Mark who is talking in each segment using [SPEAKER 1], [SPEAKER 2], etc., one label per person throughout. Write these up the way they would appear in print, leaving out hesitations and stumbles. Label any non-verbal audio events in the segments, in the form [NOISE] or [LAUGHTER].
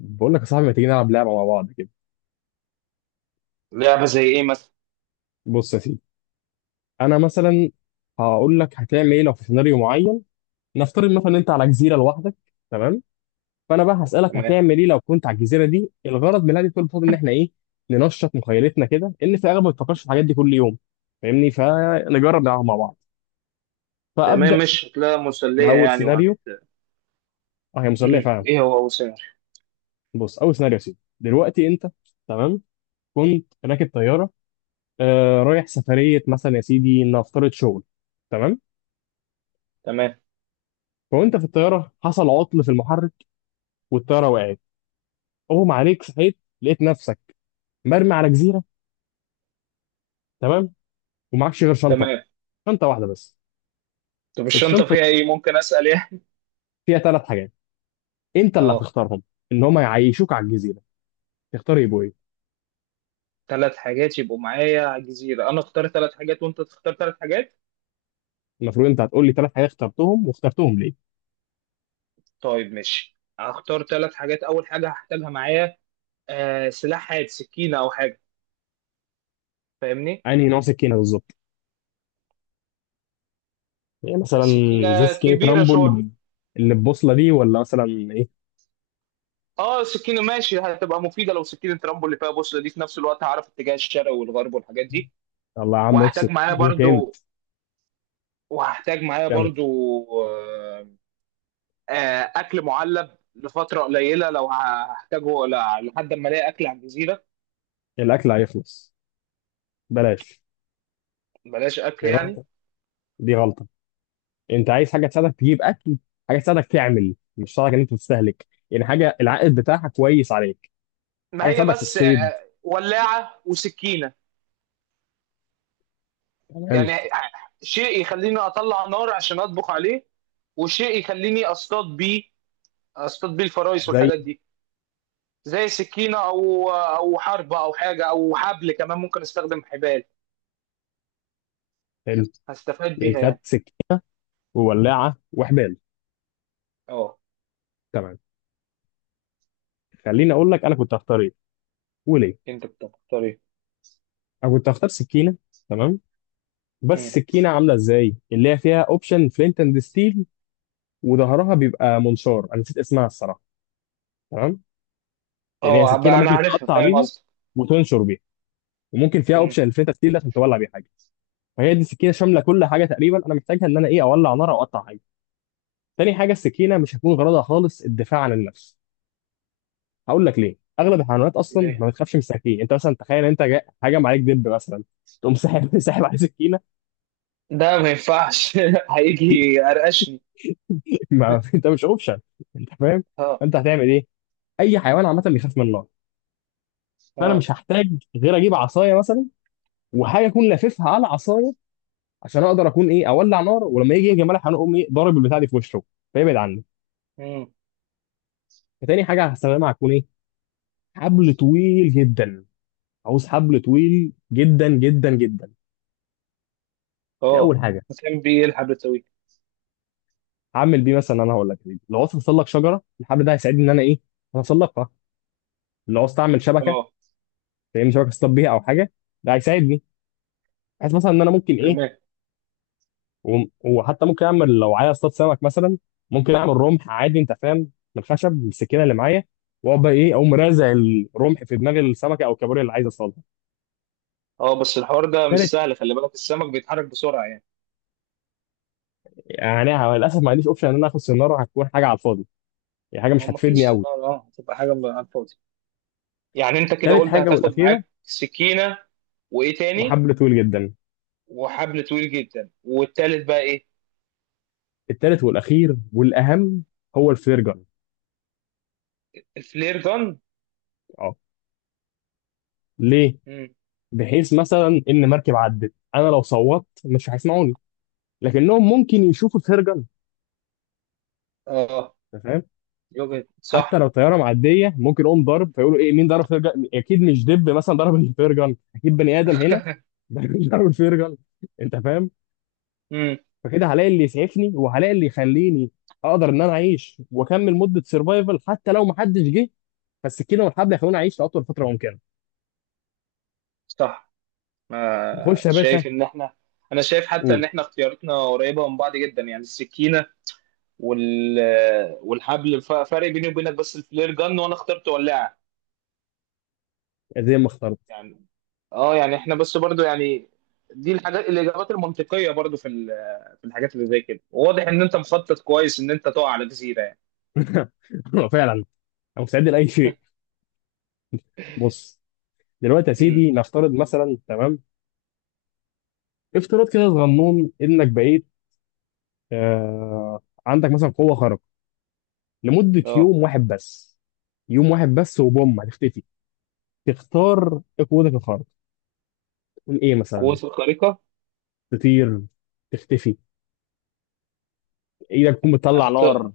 [SPEAKER 1] بقول لك يا صاحبي، ما تيجي نلعب لعبه مع بعض كده؟
[SPEAKER 2] لعبة زي إيه مثلا؟
[SPEAKER 1] بص يا سيدي، انا مثلا هقول لك هتعمل ايه لو في سيناريو معين. نفترض مثلا إن انت على جزيره لوحدك، تمام؟ فانا بقى هسالك
[SPEAKER 2] تمام.
[SPEAKER 1] هتعمل ايه لو كنت على الجزيره دي. الغرض من هذه كل الفضل ان احنا ايه؟ ننشط مخيلتنا كده، ان في اغلب ما بتفكرش في الحاجات دي كل يوم. فاهمني؟ فنجرب نلعب مع بعض.
[SPEAKER 2] تمام،
[SPEAKER 1] فابدا
[SPEAKER 2] مش هتلاقيها مسلية
[SPEAKER 1] باول
[SPEAKER 2] يعني وهت
[SPEAKER 1] سيناريو. اه، هي مسليه فعلا.
[SPEAKER 2] إيه هو أبو سامر؟
[SPEAKER 1] بص، اول سيناريو يا سيدي، دلوقتي انت، تمام، كنت راكب طياره، رايح سفريه مثلا يا سيدي، نفترض شغل، تمام.
[SPEAKER 2] تمام.
[SPEAKER 1] وانت في الطياره حصل عطل في المحرك، والطياره وقعت، اغمى عليك، صحيت لقيت نفسك مرمي على جزيره، تمام. ومعكش غير شنطه،
[SPEAKER 2] تمام،
[SPEAKER 1] شنطه واحده بس.
[SPEAKER 2] طب الشنطة
[SPEAKER 1] الشنطه دي
[SPEAKER 2] فيها إيه؟ ممكن أسأل يعني؟
[SPEAKER 1] فيها ثلاث حاجات، انت اللي
[SPEAKER 2] أه.
[SPEAKER 1] هتختارهم، ان هم يعيشوك على الجزيره. تختار يبقوا ايه؟
[SPEAKER 2] ثلاث حاجات يبقوا معايا على الجزيرة، أنا أختار ثلاث حاجات وأنت تختار ثلاث حاجات؟
[SPEAKER 1] المفروض انت هتقول لي ثلاث حاجات اخترتهم واخترتهم ليه.
[SPEAKER 2] طيب ماشي، هختار ثلاث حاجات. أول حاجة هحتاجها معايا سلاح حاد، سكينة أو حاجة. فاهمني؟
[SPEAKER 1] انهي نوع سكينه بالظبط؟ يعني مثلا زي
[SPEAKER 2] السكينة
[SPEAKER 1] سكينه
[SPEAKER 2] كبيرة
[SPEAKER 1] رامبو
[SPEAKER 2] شوية.
[SPEAKER 1] اللي ببوصله دي، ولا مثلا ايه؟
[SPEAKER 2] اه سكينة ماشي، هتبقى مفيدة لو سكينة رامبو اللي فيها بوصلة دي، في نفس الوقت هعرف اتجاه الشرق والغرب والحاجات دي.
[SPEAKER 1] الله يا عم
[SPEAKER 2] وهحتاج
[SPEAKER 1] افسد
[SPEAKER 2] معايا
[SPEAKER 1] اذا كانت.
[SPEAKER 2] برضو، وهحتاج معايا
[SPEAKER 1] كمل.
[SPEAKER 2] برضو آه، اكل معلب لفتره قليله لو هحتاجه لحد ما الاقي اكل على الجزيره.
[SPEAKER 1] الاكل هيخلص، بلاش.
[SPEAKER 2] بلاش اكل
[SPEAKER 1] دي
[SPEAKER 2] يعني.
[SPEAKER 1] غلطه، دي غلطه. انت عايز حاجه تساعدك تجيب اكل، حاجه تساعدك تعمل، مش تساعدك ان انت تستهلك. يعني حاجه العائد بتاعها كويس عليك،
[SPEAKER 2] ما
[SPEAKER 1] حاجه
[SPEAKER 2] هي
[SPEAKER 1] تساعدك في
[SPEAKER 2] بس
[SPEAKER 1] الصيد،
[SPEAKER 2] ولاعه وسكينه.
[SPEAKER 1] تمام.
[SPEAKER 2] يعني شيء يخليني اطلع نار عشان اطبخ عليه، وشيء يخليني اصطاد بيه، اصطاد بيه الفرايس
[SPEAKER 1] زي
[SPEAKER 2] والحاجات دي. زي سكينه او حربه او حاجه، او حبل كمان ممكن استخدم حبال،
[SPEAKER 1] ال-
[SPEAKER 2] هستفاد
[SPEAKER 1] يعني
[SPEAKER 2] بيها
[SPEAKER 1] خدت
[SPEAKER 2] يعني.
[SPEAKER 1] سكين وولاعه وحبال،
[SPEAKER 2] اه.
[SPEAKER 1] تمام. خليني اقول لك انا كنت هختار ايه وليه.
[SPEAKER 2] انت بتختار ايه؟
[SPEAKER 1] انا كنت هختار سكينه، تمام. بس
[SPEAKER 2] مم.
[SPEAKER 1] السكينه عامله ازاي؟ اللي هي فيها اوبشن فلينت اند ستيل، وظهرها بيبقى منشار، انا نسيت اسمها الصراحه، تمام. يعني هي
[SPEAKER 2] اه
[SPEAKER 1] سكينه
[SPEAKER 2] بقى انا
[SPEAKER 1] ممكن
[SPEAKER 2] عارفها،
[SPEAKER 1] تقطع
[SPEAKER 2] فاهم
[SPEAKER 1] بيها
[SPEAKER 2] قصدي.
[SPEAKER 1] وتنشر بيها، وممكن فيها اوبشن
[SPEAKER 2] مم.
[SPEAKER 1] الفلينت اند ستيل ده عشان تولع بيها حاجه. فهي دي السكينه شامله كل حاجه تقريبا انا محتاجها ان انا ايه، اولع نار او اقطع حاجه. تاني حاجه، السكينه مش هتكون غرضها خالص الدفاع عن النفس. هقول لك ليه. اغلب الحيوانات اصلا ما
[SPEAKER 2] ليه؟
[SPEAKER 1] بتخافش من السكاكين. انت مثلا تخيل انت هجم عليك دب مثلا، تقوم ساحب [LAUGHS] ساحب عليه سكينه؟
[SPEAKER 2] ده ما ينفعش. [LAUGHS] هيجي يقرقشني.
[SPEAKER 1] ما... [LAUGHS] انت مش اوبشن، انت فاهم؟
[SPEAKER 2] اه.
[SPEAKER 1] انت هتعمل ايه؟ اي حيوان عامه بيخاف من النار. فانا
[SPEAKER 2] اه.
[SPEAKER 1] مش هحتاج غير اجيب عصايه مثلا، وحاجه اكون لاففها على عصايه، عشان اقدر اكون ايه، اولع نار. ولما يجي يجي ملح هنقوم ايه، ضارب البتاع دي في وشه فيبعد عني.
[SPEAKER 2] مم.
[SPEAKER 1] فتاني حاجه هستخدمها هتكون ايه، حبل طويل جدا. عاوز حبل طويل جدا جدا جدا. دي
[SPEAKER 2] اه.
[SPEAKER 1] اول حاجه.
[SPEAKER 2] كان بيلحق بتوي.
[SPEAKER 1] هعمل بيه مثلا، انا هقول لك، لو عاوز اوصل لك شجره الحبل ده هيساعدني ان انا ايه، اوصلقها. لو عاوز اعمل شبكه،
[SPEAKER 2] اه.
[SPEAKER 1] فاهمني؟ شبكه اصطاد بيها او حاجه، ده هيساعدني. عايز مثلا ان انا ممكن ايه،
[SPEAKER 2] تمام.
[SPEAKER 1] وحتى ممكن اعمل لو عايز اصطاد سمك مثلا، ممكن اعمل رمح عادي انت فاهم من الخشب بالسكينه اللي معايا. واقعد بقى ايه، اقوم رازع الرمح في دماغ السمكه او الكابوريا اللي عايز اصطادها.
[SPEAKER 2] اه بس الحوار ده
[SPEAKER 1] ثالث،
[SPEAKER 2] مش سهل، خلي بالك السمك بيتحرك بسرعه يعني.
[SPEAKER 1] يعني أنا للاسف ما عنديش اوبشن ان انا اخد سناره، هتكون حاجه على الفاضي. هي حاجه
[SPEAKER 2] ما
[SPEAKER 1] مش
[SPEAKER 2] ما
[SPEAKER 1] هتفيدني
[SPEAKER 2] فيش،
[SPEAKER 1] قوي.
[SPEAKER 2] اه اه هتبقى حاجه على الفاضي يعني. انت كده
[SPEAKER 1] تالت
[SPEAKER 2] قلت
[SPEAKER 1] حاجة
[SPEAKER 2] هتاخد
[SPEAKER 1] والأخيرة
[SPEAKER 2] معاك سكينه، وايه تاني؟
[SPEAKER 1] وحبل طويل جدا.
[SPEAKER 2] وحبل طويل جدا، والتالت بقى ايه؟
[SPEAKER 1] التالت والأخير والأهم هو الفلير جن.
[SPEAKER 2] الفلير جن.
[SPEAKER 1] اه. ليه؟
[SPEAKER 2] مم.
[SPEAKER 1] بحيث مثلا إن مركب عدت، أنا لو صوتت مش هيسمعوني، لكنهم ممكن يشوفوا الفلير جن.
[SPEAKER 2] اه.
[SPEAKER 1] أنت فاهم؟
[SPEAKER 2] يوجد
[SPEAKER 1] حتى
[SPEAKER 2] صح.
[SPEAKER 1] لو طيارة معدية ممكن يقوم ضرب فيقولوا إيه، مين ضرب فلير جن؟ أكيد مش دب مثلا ضرب الفلير جن، أكيد بني آدم هنا.
[SPEAKER 2] [LAUGHS]
[SPEAKER 1] [LAUGHS] ضرب الفلير جن. أنت فاهم؟
[SPEAKER 2] مم.
[SPEAKER 1] فكده هلاقي اللي يسعفني وهلاقي اللي يخليني أقدر إن أنا أعيش وأكمل مدة سرفايفل حتى لو محدش جه. فالسكينة والحبل هيخلوني أعيش لأطول فترة ممكنة.
[SPEAKER 2] صح. ما
[SPEAKER 1] خش يا باشا.
[SPEAKER 2] شايف ان احنا، انا شايف حتى ان
[SPEAKER 1] قول.
[SPEAKER 2] احنا اختياراتنا قريبه من بعض جدا، يعني السكينه وال والحبل، فرق بيني وبينك بس الفلير جن، وانا اخترت ولاعه
[SPEAKER 1] زي ما اخترت.
[SPEAKER 2] يعني. اه يعني احنا بس برضو يعني دي الحاجات، الاجابات المنطقيه برضو في في الحاجات اللي زي كده. واضح ان انت مخطط كويس ان انت تقع على جزيره يعني.
[SPEAKER 1] [LAUGHS] فعلا، انا مستعد لاي شيء.
[SPEAKER 2] [LAUGHS]
[SPEAKER 1] بص، دلوقتي يا
[SPEAKER 2] امم.
[SPEAKER 1] سيدي نفترض مثلا، تمام. افتراض كده صغنون، انك بقيت عندك مثلا قوه خارقه لمده
[SPEAKER 2] اه.
[SPEAKER 1] يوم واحد بس. يوم واحد بس وبوم هتختفي. تختار ايه قوتك الخارقه؟ تكون ايه مثلا؟
[SPEAKER 2] قوات الخارقه.
[SPEAKER 1] تطير، تختفي، ايدك تكون بتطلع
[SPEAKER 2] أخت...
[SPEAKER 1] نار،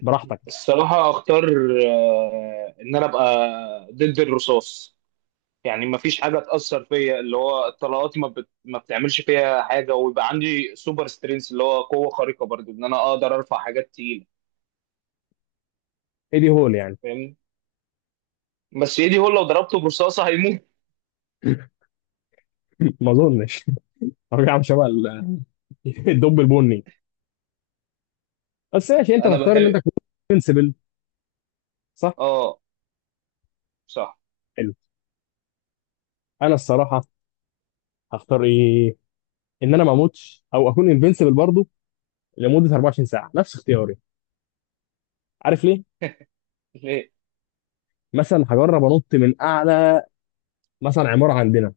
[SPEAKER 1] براحتك.
[SPEAKER 2] الصراحه اختار ان انا ابقى ضد الرصاص. يعني ما فيش حاجه تاثر فيا، اللي هو طلقاتي ما بتعملش فيها حاجه، ويبقى عندي سوبر سترينث، اللي هو قوه خارقه برضو، ان انا اقدر ارفع حاجات تقيله.
[SPEAKER 1] ايه دي، هول يعني؟
[SPEAKER 2] فاهمني. بس ايدي هو لو ضربته برصاصه هيموت.
[SPEAKER 1] [LAUGHS] ما اظنش. ارجع عامل شبه [LAUGHS] الدب البني. بس ماشي، انت
[SPEAKER 2] انا
[SPEAKER 1] تختار ان انت
[SPEAKER 2] بحب.
[SPEAKER 1] تكون انسبل، صح.
[SPEAKER 2] اه. صح.
[SPEAKER 1] انا الصراحه هختار ايه، ان انا ما اموتش او اكون انفنسبل برضه لمده 24 ساعه، نفس اختياري. عارف ليه؟
[SPEAKER 2] ليه؟
[SPEAKER 1] مثلا هجرب انط من اعلى مثلا عماره عندنا،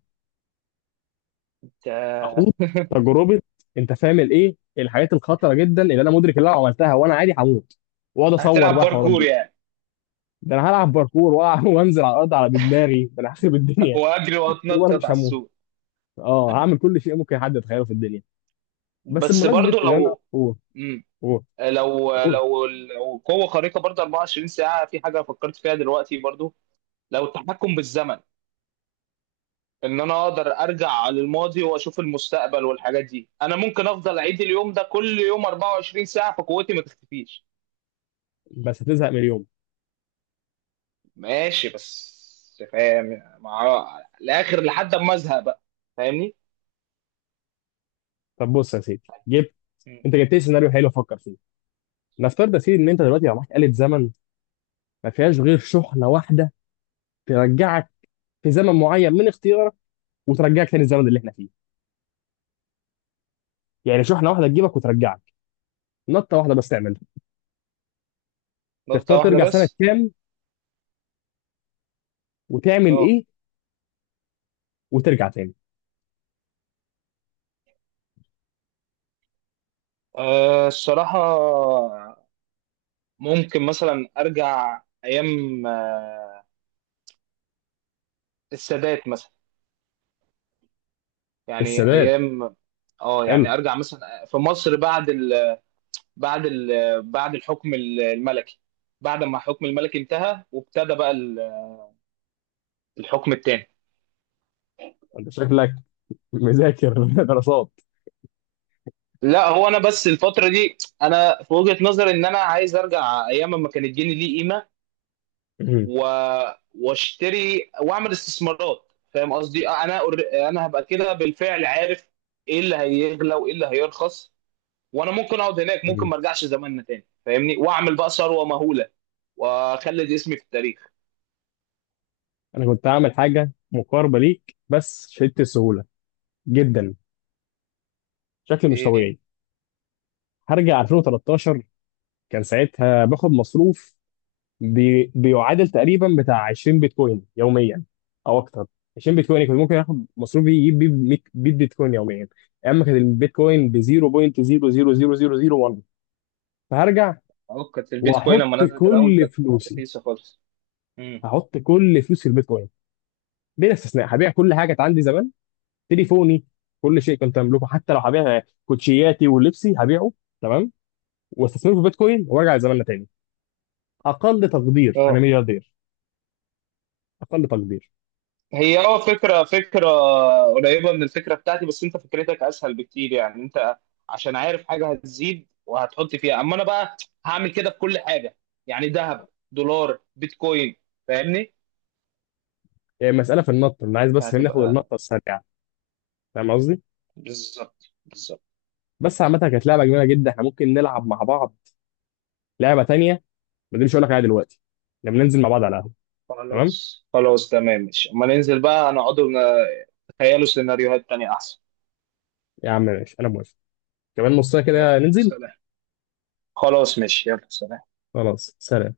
[SPEAKER 2] انت!
[SPEAKER 1] اخوض
[SPEAKER 2] [LAUGHS]
[SPEAKER 1] تجربه. انت فاهم الايه، الحاجات الخطره جدا اللي انا مدرك اللي انا لو عملتها وانا عادي هموت، واقعد اصور
[SPEAKER 2] هتلعب
[SPEAKER 1] بقى الحوارات
[SPEAKER 2] باركور
[SPEAKER 1] دي.
[SPEAKER 2] يعني،
[SPEAKER 1] ده انا هلعب باركور [LAUGHS] وانزل على الارض على بدماغي، ده انا هخرب الدنيا.
[SPEAKER 2] واجري
[SPEAKER 1] [LAUGHS] طول ما انا
[SPEAKER 2] واتنطط
[SPEAKER 1] مش
[SPEAKER 2] على
[SPEAKER 1] هموت،
[SPEAKER 2] السور.
[SPEAKER 1] اه هعمل كل شيء ممكن حد يتخيله في الدنيا. بس
[SPEAKER 2] بس
[SPEAKER 1] بمناسبه
[SPEAKER 2] برضو
[SPEAKER 1] ان انا
[SPEAKER 2] لو،
[SPEAKER 1] قول.
[SPEAKER 2] مم.
[SPEAKER 1] قول.
[SPEAKER 2] لو
[SPEAKER 1] قول.
[SPEAKER 2] لو لو قوه خارقه برضو 24 ساعه، في حاجه فكرت فيها دلوقتي برضو، لو التحكم بالزمن. ان انا اقدر ارجع للماضي واشوف المستقبل والحاجات دي، انا ممكن افضل اعيد اليوم ده كل يوم 24 ساعة فقوتي ما تختفيش.
[SPEAKER 1] بس هتزهق من اليوم.
[SPEAKER 2] ماشي بس، فاهم مع الاخر لحد ما ازهق بقى. فاهمني.
[SPEAKER 1] طب بص يا سيدي، جبت.
[SPEAKER 2] مم.
[SPEAKER 1] انت جبت لي سيناريو حلو افكر فيه. نفترض يا سيدي ان انت دلوقتي يبقى معاك آلة زمن، ما فيهاش غير شحنه واحده، ترجعك في زمن معين من اختيارك، وترجعك تاني الزمن اللي احنا فيه. يعني شحنه واحده تجيبك وترجعك، نطه واحده بس تعملها.
[SPEAKER 2] نقطة
[SPEAKER 1] تختار
[SPEAKER 2] واحدة
[SPEAKER 1] ترجع سنه
[SPEAKER 2] بس.
[SPEAKER 1] كام وتعمل
[SPEAKER 2] اه.
[SPEAKER 1] ايه وترجع تاني؟
[SPEAKER 2] آه، الصراحة ممكن مثلا ارجع ايام السادات مثلا، يعني
[SPEAKER 1] السادات،
[SPEAKER 2] ايام. اه
[SPEAKER 1] حلو.
[SPEAKER 2] يعني ارجع مثلا في مصر بعد، بعد بعد الحكم الملكي، بعد ما الحكم الملكي انتهى وابتدى بقى الحكم التاني.
[SPEAKER 1] انت شكلك مذاكر [LAUGHS] دراسات.
[SPEAKER 2] لا هو انا بس الفتره دي، انا في وجهه نظري ان انا عايز ارجع ايام ما كان الجنيه ليه قيمه
[SPEAKER 1] مم.
[SPEAKER 2] و... واشتري واعمل استثمارات. فاهم قصدي؟ انا هبقى كده بالفعل عارف ايه اللي هيغلى وايه اللي هيرخص، وانا ممكن اقعد هناك، ممكن
[SPEAKER 1] مم.
[SPEAKER 2] ما ارجعش زماننا تاني فاهمني، واعمل بقى ثروه مهوله واخلد اسمي في التاريخ.
[SPEAKER 1] انا كنت هعمل حاجه مقاربه ليك، بس شدت السهوله جدا، شكل مش
[SPEAKER 2] إيه.
[SPEAKER 1] طبيعي. هرجع 2013. كان ساعتها باخد مصروف بيعادل تقريبا بتاع 20 بيتكوين يوميا او اكتر. 20 بيتكوين كنت ممكن اخد مصروفي يجيب بيه 100 بيتكوين يوميا. اما كان البيتكوين ب 0.00001. فهرجع
[SPEAKER 2] اه كانت البيتكوين لما
[SPEAKER 1] واحط
[SPEAKER 2] نزلت الاول
[SPEAKER 1] كل
[SPEAKER 2] كانت
[SPEAKER 1] فلوسي.
[SPEAKER 2] رخيصه خالص. امم.
[SPEAKER 1] هحط كل فلوسي في البيتكوين بلا استثناء، هبيع كل حاجه كانت عندي زمان، تليفوني، كل شيء كنت املكه، حتى لو هبيع كوتشياتي ولبسي هبيعه، تمام. واستثمره في البيتكوين وارجع زماننا تاني. اقل تقدير انا
[SPEAKER 2] اه.
[SPEAKER 1] ملياردير. اقل تقدير.
[SPEAKER 2] هي اه فكره، فكره قريبه من الفكره بتاعتي، بس انت فكرتك اسهل بكتير يعني. انت عشان عارف حاجه هتزيد وهتحط فيها، اما انا بقى هعمل كده في كل حاجه، يعني ذهب، دولار، بيتكوين. فاهمني؟
[SPEAKER 1] يعني مسألة في النط، أنا عايز بس ناخد
[SPEAKER 2] فهتبقى،
[SPEAKER 1] النقطة السريعة. فاهم قصدي؟
[SPEAKER 2] بالظبط بالظبط.
[SPEAKER 1] بس عامة كانت لعبة جميلة جدا، احنا ممكن نلعب مع بعض لعبة تانية. ما دي مش هقول لك عليها دلوقتي، لما ننزل مع بعض على القهوة. تمام؟
[SPEAKER 2] خلاص خلاص تمام ماشي، اما ننزل بقى نقعد نتخيلوا سيناريوهات تانية احسن.
[SPEAKER 1] يا عم ماشي، أنا موافق. كمان نص ساعة
[SPEAKER 2] يلا،
[SPEAKER 1] كده ننزل.
[SPEAKER 2] سلام. خلاص ماشي، يلا سلام.
[SPEAKER 1] خلاص سلام.